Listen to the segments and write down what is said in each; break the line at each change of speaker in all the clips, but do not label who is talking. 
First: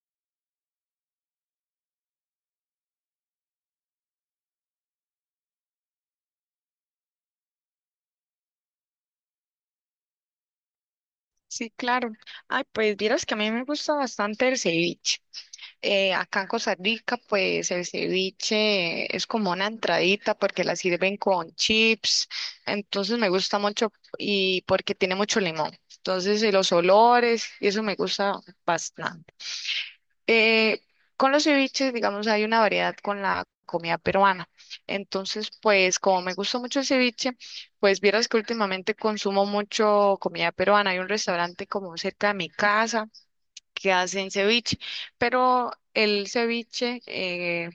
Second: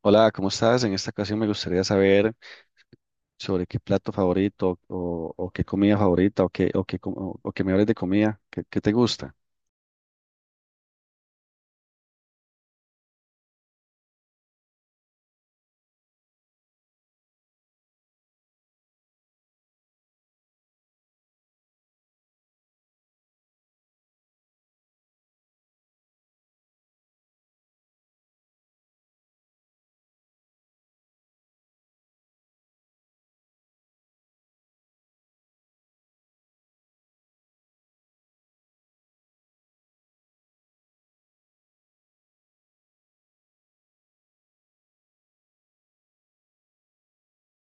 Hola, ¿cómo estás? En esta ocasión me gustaría saber sobre qué plato favorito o qué comida favorita o que me hables de comida, ¿qué, qué te gusta?
Sí, claro. Ay, pues vieras que a mí me gusta bastante el ceviche. Acá en Costa Rica, pues el ceviche es como una entradita porque la sirven con chips. Entonces me gusta mucho y porque tiene mucho limón. Entonces, y los olores, y eso me gusta bastante. Eh, con los ceviches, digamos, hay una variedad con la comida peruana. Entonces, pues como me gusta mucho el ceviche, pues vieras que últimamente consumo mucho comida peruana. Hay un restaurante como cerca de mi casa que hacen ceviche, pero el ceviche,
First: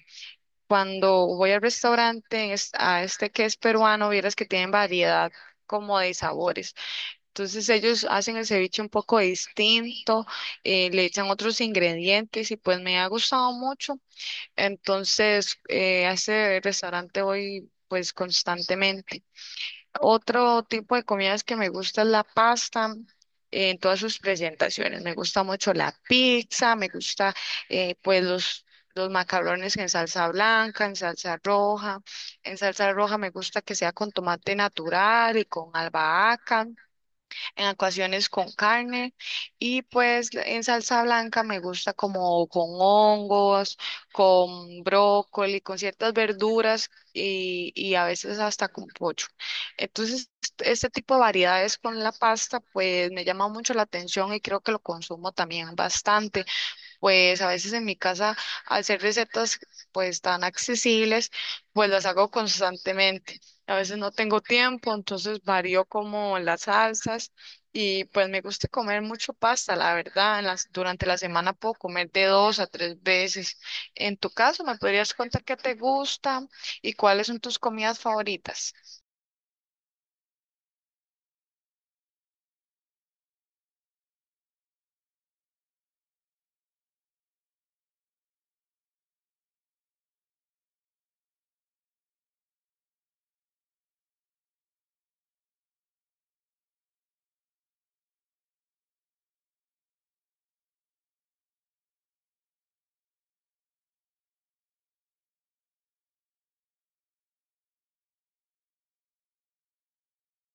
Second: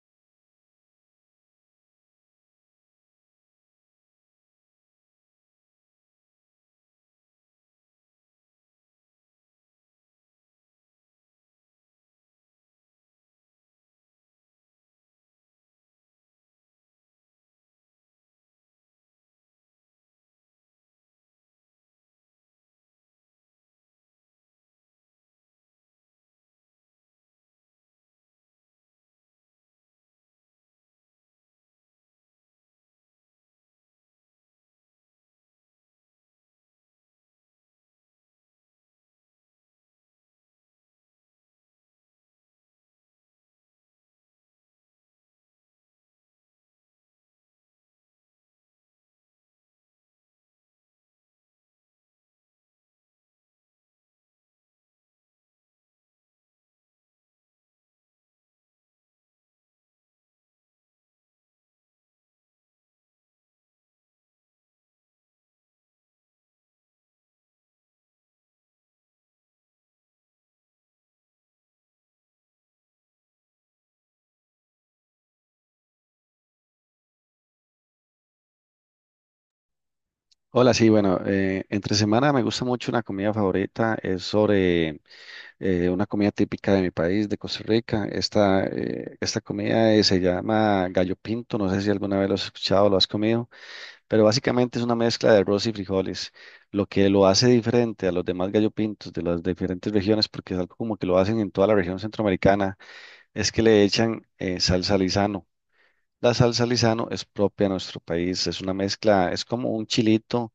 cuando voy al restaurante a este que es peruano, vieras que tienen variedad como de sabores. Entonces ellos hacen el ceviche un poco distinto, le echan otros ingredientes y pues me ha gustado mucho. Entonces a ese restaurante voy pues constantemente. Otro tipo de comidas que me gusta es la pasta. En todas sus presentaciones. Me gusta mucho la pizza, me gusta pues los macarrones en salsa blanca, en salsa roja. En salsa roja me gusta que sea con tomate natural y con albahaca en ocasiones con carne y pues en salsa blanca me gusta como con hongos, con brócoli, con ciertas verduras y a veces hasta con pollo. Entonces, este tipo de variedades con la pasta pues me llama mucho la atención y creo que lo consumo también bastante. Pues a veces en mi casa, al ser recetas pues tan accesibles, pues las hago constantemente. A veces no tengo tiempo, entonces varío como las salsas y pues me gusta comer mucho pasta, la verdad. Durante la semana puedo comer de 2 a 3 veces. En tu caso, ¿me podrías contar qué te gusta y cuáles son tus comidas favoritas?
Hola, sí, bueno, entre semana me gusta mucho una comida favorita, es sobre una comida típica de mi país, de Costa Rica. Esta comida se llama gallo pinto, no sé si alguna vez lo has escuchado, lo has comido. Pero básicamente es una mezcla de arroz y frijoles, lo que lo hace diferente a los demás gallo pintos de las diferentes regiones, porque es algo como que lo hacen en toda la región centroamericana, es que le echan salsa Lizano. La salsa Lizano es propia a nuestro país, es una mezcla, es como un chilito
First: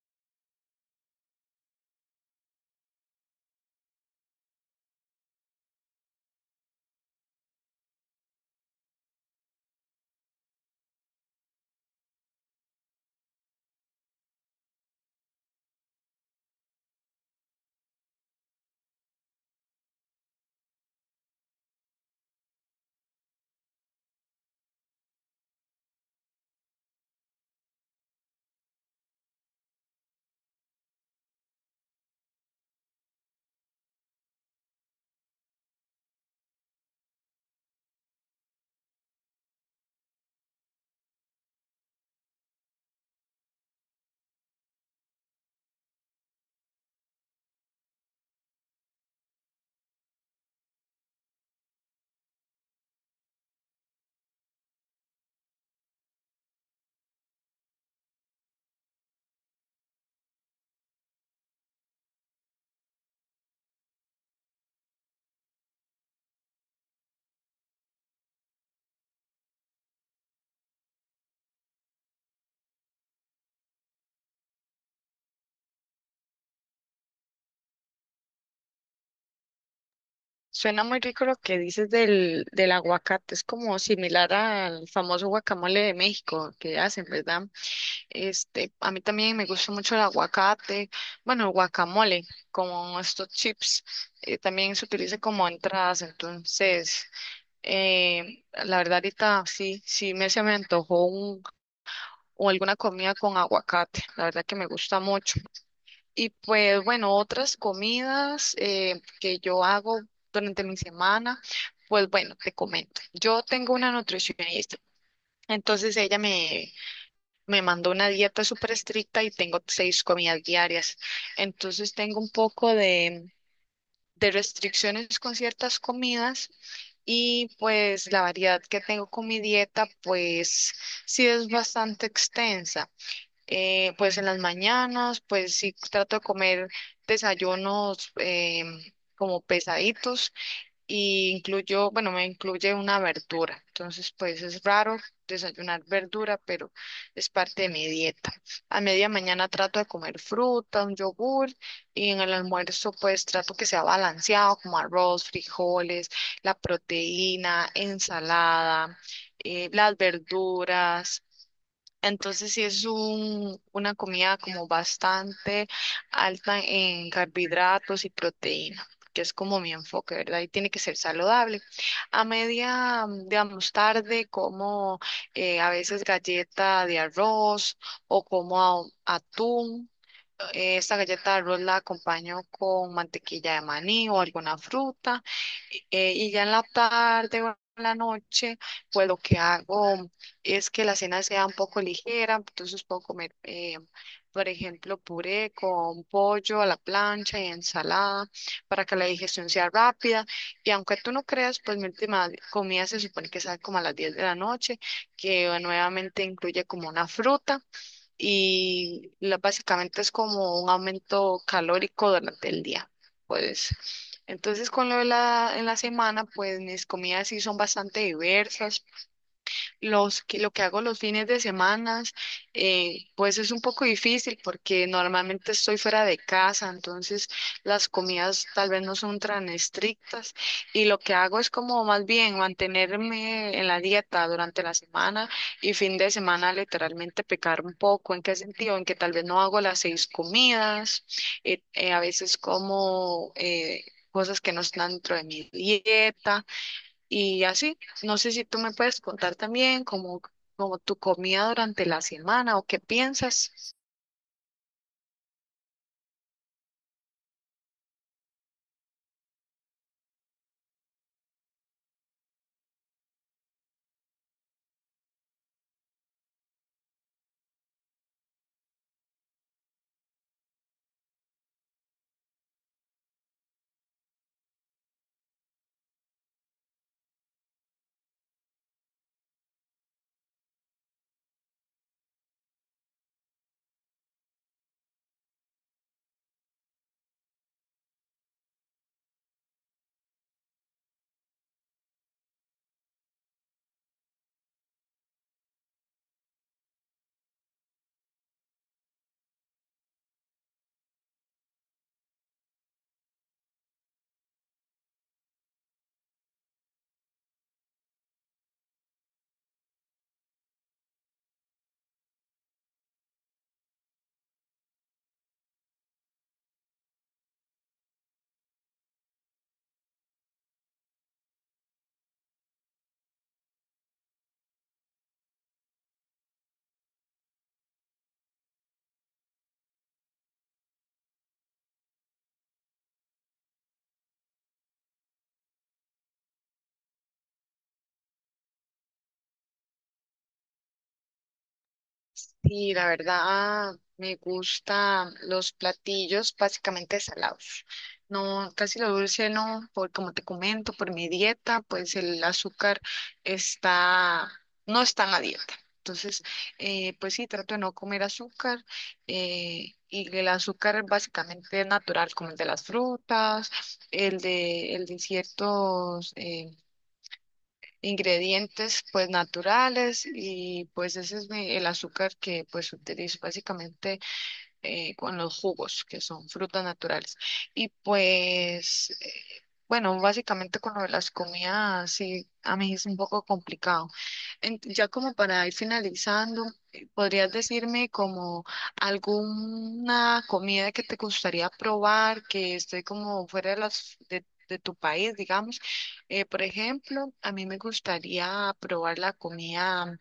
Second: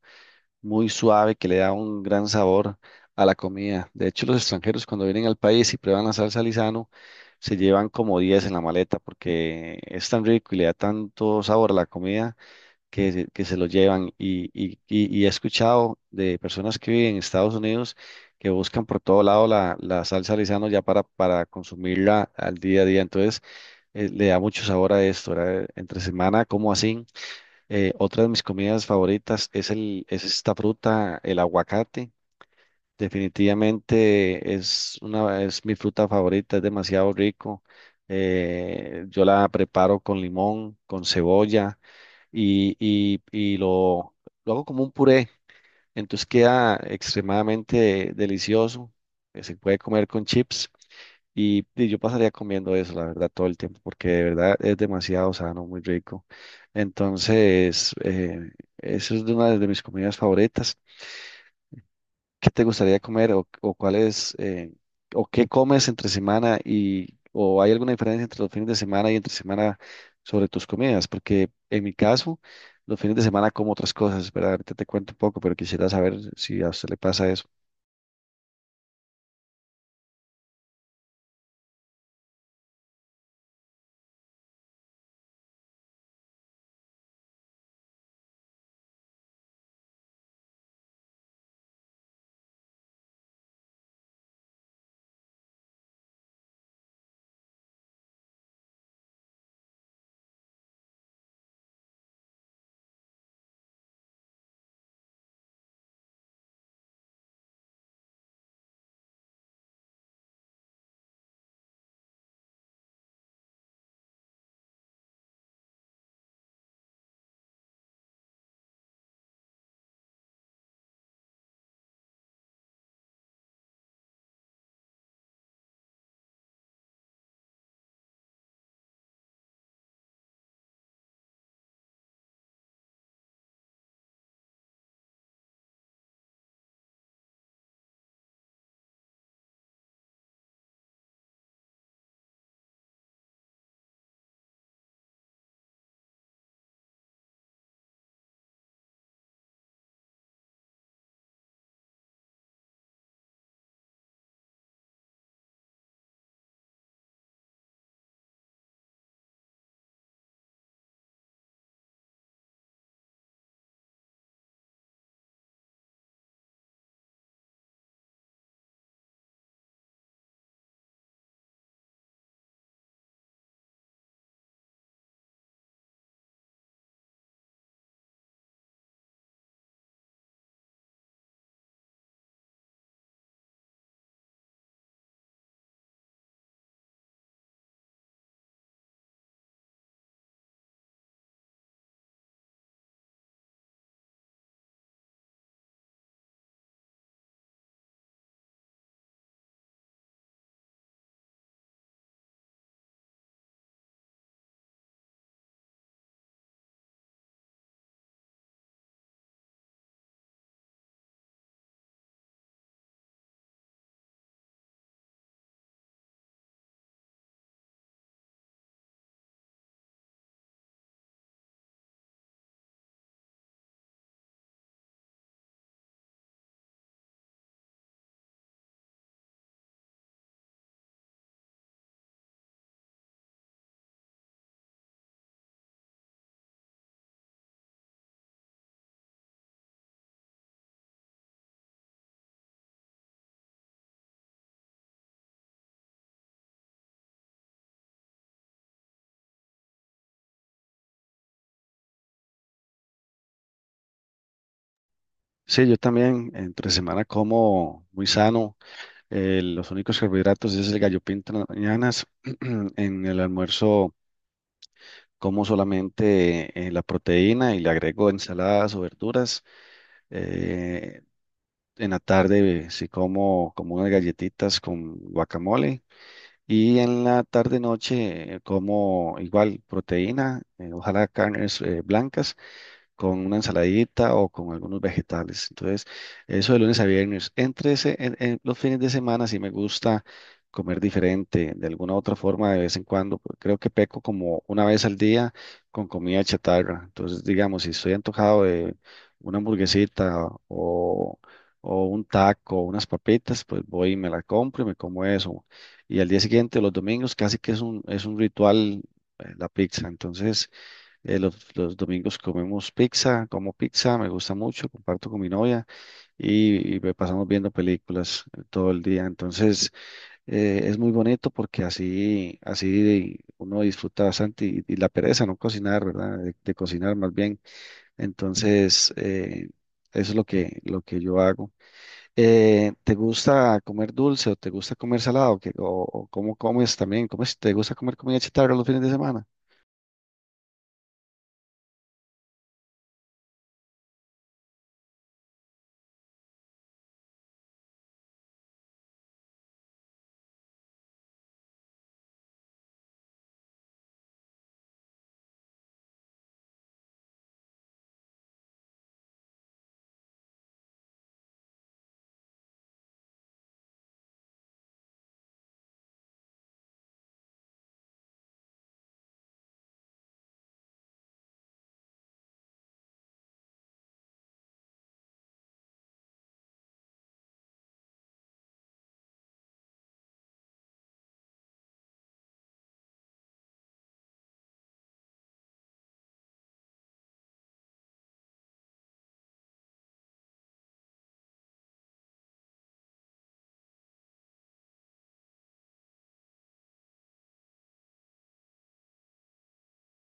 muy suave que le da un gran sabor a la comida. De hecho, los extranjeros cuando vienen al país y prueban la salsa Lizano, se llevan como 10 en la maleta porque es tan rico y le da tanto sabor a la comida que se lo llevan. Y he escuchado de personas que viven en Estados Unidos que buscan por todo lado la salsa Lizano ya para consumirla al día a día. Entonces, le da mucho sabor a esto, ¿verdad? Entre semana, como así. Otra de mis comidas favoritas es esta fruta, el aguacate. Definitivamente es mi fruta favorita, es demasiado rico. Yo la preparo con limón, con cebolla y lo hago como un puré. Entonces queda extremadamente delicioso. Se puede comer con chips y yo pasaría comiendo eso, la verdad, todo el tiempo, porque de verdad es demasiado sano, muy rico. Entonces, eso es de una de mis comidas favoritas. ¿Qué te gustaría comer o cuál es, o qué comes entre semana o hay alguna diferencia entre los fines de semana y entre semana sobre tus comidas? Porque en mi caso, los fines de semana como otras cosas, ¿verdad? Ahorita te cuento un poco, pero quisiera saber si a usted le pasa eso.
Suena muy rico lo que dices del aguacate, es como similar al famoso guacamole de México que hacen, ¿verdad? Este, a mí también me gusta mucho el aguacate, bueno, el guacamole, como estos chips, también se utiliza como entradas, entonces, la verdad ahorita sí, sí me antojó o alguna comida con aguacate, la verdad que me gusta mucho. Y pues bueno, otras comidas que yo hago durante mi semana, pues bueno, te comento, yo tengo una nutricionista. Entonces me mandó una dieta súper estricta y tengo 6 comidas diarias. Entonces tengo un poco de restricciones con ciertas comidas y pues la variedad que tengo con mi dieta pues sí es bastante extensa. Pues en las mañanas pues sí trato de comer desayunos como pesaditos y incluyo, bueno, me incluye una verdura. Entonces, pues es raro desayunar verdura, pero es parte de mi dieta. A media mañana trato de comer fruta, un yogur y en el almuerzo pues trato que sea balanceado, como arroz, frijoles, la proteína, ensalada, las verduras. Entonces sí es una comida como bastante alta en carbohidratos y proteína, que es como mi enfoque, ¿verdad? Y tiene que ser saludable. A digamos, tarde como a veces galleta de arroz o atún. Esta galleta de arroz la acompaño con mantequilla de maní o alguna fruta. Y ya en la tarde o en la noche, pues lo que hago es que la cena sea un poco ligera, entonces puedo comer, por ejemplo, puré con pollo a la plancha y ensalada para que la digestión sea rápida. Y aunque tú no creas, pues mi última comida se supone que sale como a las 10 de la noche, que nuevamente incluye como una fruta y básicamente es como un aumento calórico durante el día. Pues entonces con lo de la semana, pues mis comidas sí son bastante diversas lo que hago los fines de semana, pues es un poco difícil porque normalmente estoy fuera de casa, entonces las comidas tal vez no son tan estrictas y lo que hago es como más bien mantenerme en la dieta durante la semana y fin de semana literalmente pecar un poco. ¿En qué sentido? En que tal vez no hago las 6 comidas, a veces como... cosas que no están dentro de mi dieta, y así, no sé si tú me puedes contar también como, como tu comida durante la semana o qué piensas.
Sí, yo también entre semana como muy sano. Los únicos carbohidratos es el gallo pinto en las mañanas. En el almuerzo como solamente la proteína y le agrego ensaladas o verduras. Eh, En la tarde sí como, como unas galletitas con guacamole y en la tarde noche como igual proteína, ojalá carnes blancas con una ensaladita o con algunos vegetales. Entonces, eso de lunes a viernes. En los fines de semana sí me gusta comer diferente, de alguna u otra forma, de vez en cuando. Creo que peco como una vez al día con comida chatarra. Entonces, digamos, si estoy antojado de una o un taco, unas papitas, pues voy y me la compro y me como eso. Y al día siguiente, los domingos, casi que es un ritual, la pizza. Entonces, los domingos comemos pizza, como pizza, me gusta mucho, comparto con mi novia y me pasamos viendo películas todo el día. Entonces, es muy bonito porque así uno disfruta bastante y la pereza, no cocinar, ¿verdad? De cocinar más bien. Entonces, eso es lo lo que yo hago. ¿Te gusta comer dulce o te gusta comer salado? ¿Qué- o cómo comes también? ¿Cómo es- te gusta comer comida chatarra los fines de semana?
Sí, la verdad, me gustan los platillos básicamente salados. No, casi lo dulce no, por como te comento, por mi dieta, pues el está, no está en la dieta. Entonces, pues sí, trato de no comer azúcar y el azúcar básicamente es natural, como el de las frutas, el el de ciertos ingredientes pues naturales y pues ese es el azúcar que pues utilizo básicamente con los jugos, que son frutas naturales. Y pues, bueno, básicamente con lo de las comidas, sí, a mí es un poco complicado. Ya como para ir finalizando, ¿podrías decirme como alguna comida que te gustaría probar, que esté como fuera de las... de tu país, digamos? Por ejemplo, a mí me gustaría probar la comida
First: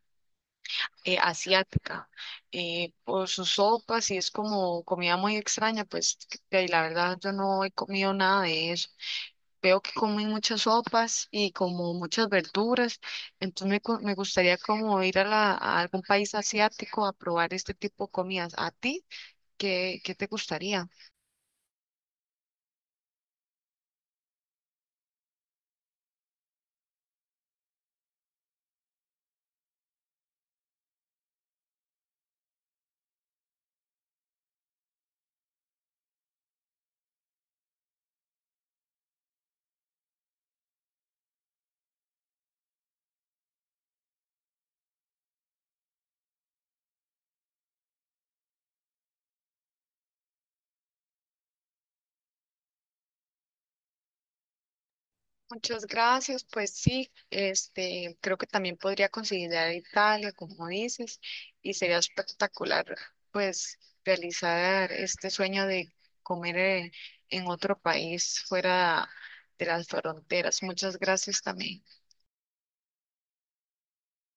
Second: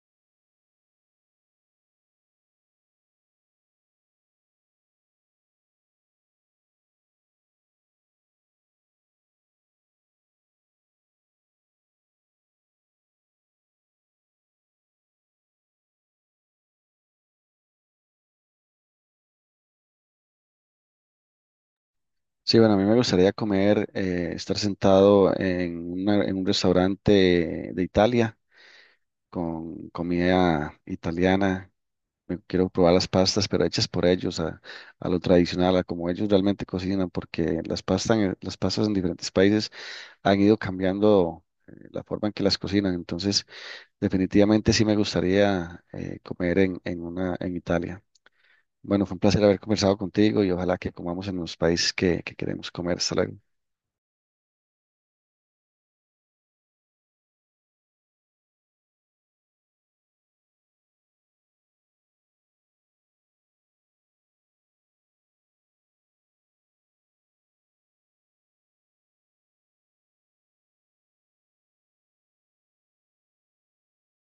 asiática por sus sopas y es como comida muy extraña, pues que la verdad yo no he comido nada de eso. Veo que comen muchas sopas y como muchas verduras, entonces me gustaría como ir a algún país asiático a probar este tipo de comidas. ¿A ti qué, qué te gustaría?
Sí, bueno, a mí me gustaría comer, estar sentado en un restaurante de Italia con comida italiana. Me quiero probar las pastas, pero hechas por ellos, a lo tradicional, a como ellos realmente cocinan, porque las pastas en diferentes países han ido cambiando la forma en que las cocinan. Entonces, definitivamente sí me gustaría comer en Italia. Bueno, fue un placer haber conversado contigo y ojalá que comamos en los países que queremos comer. Hasta luego.
Muchas gracias, pues sí, este, creo que también podría considerar Italia, como dices, y sería espectacular, pues, realizar este sueño de comer en otro país fuera de las fronteras. Muchas gracias también.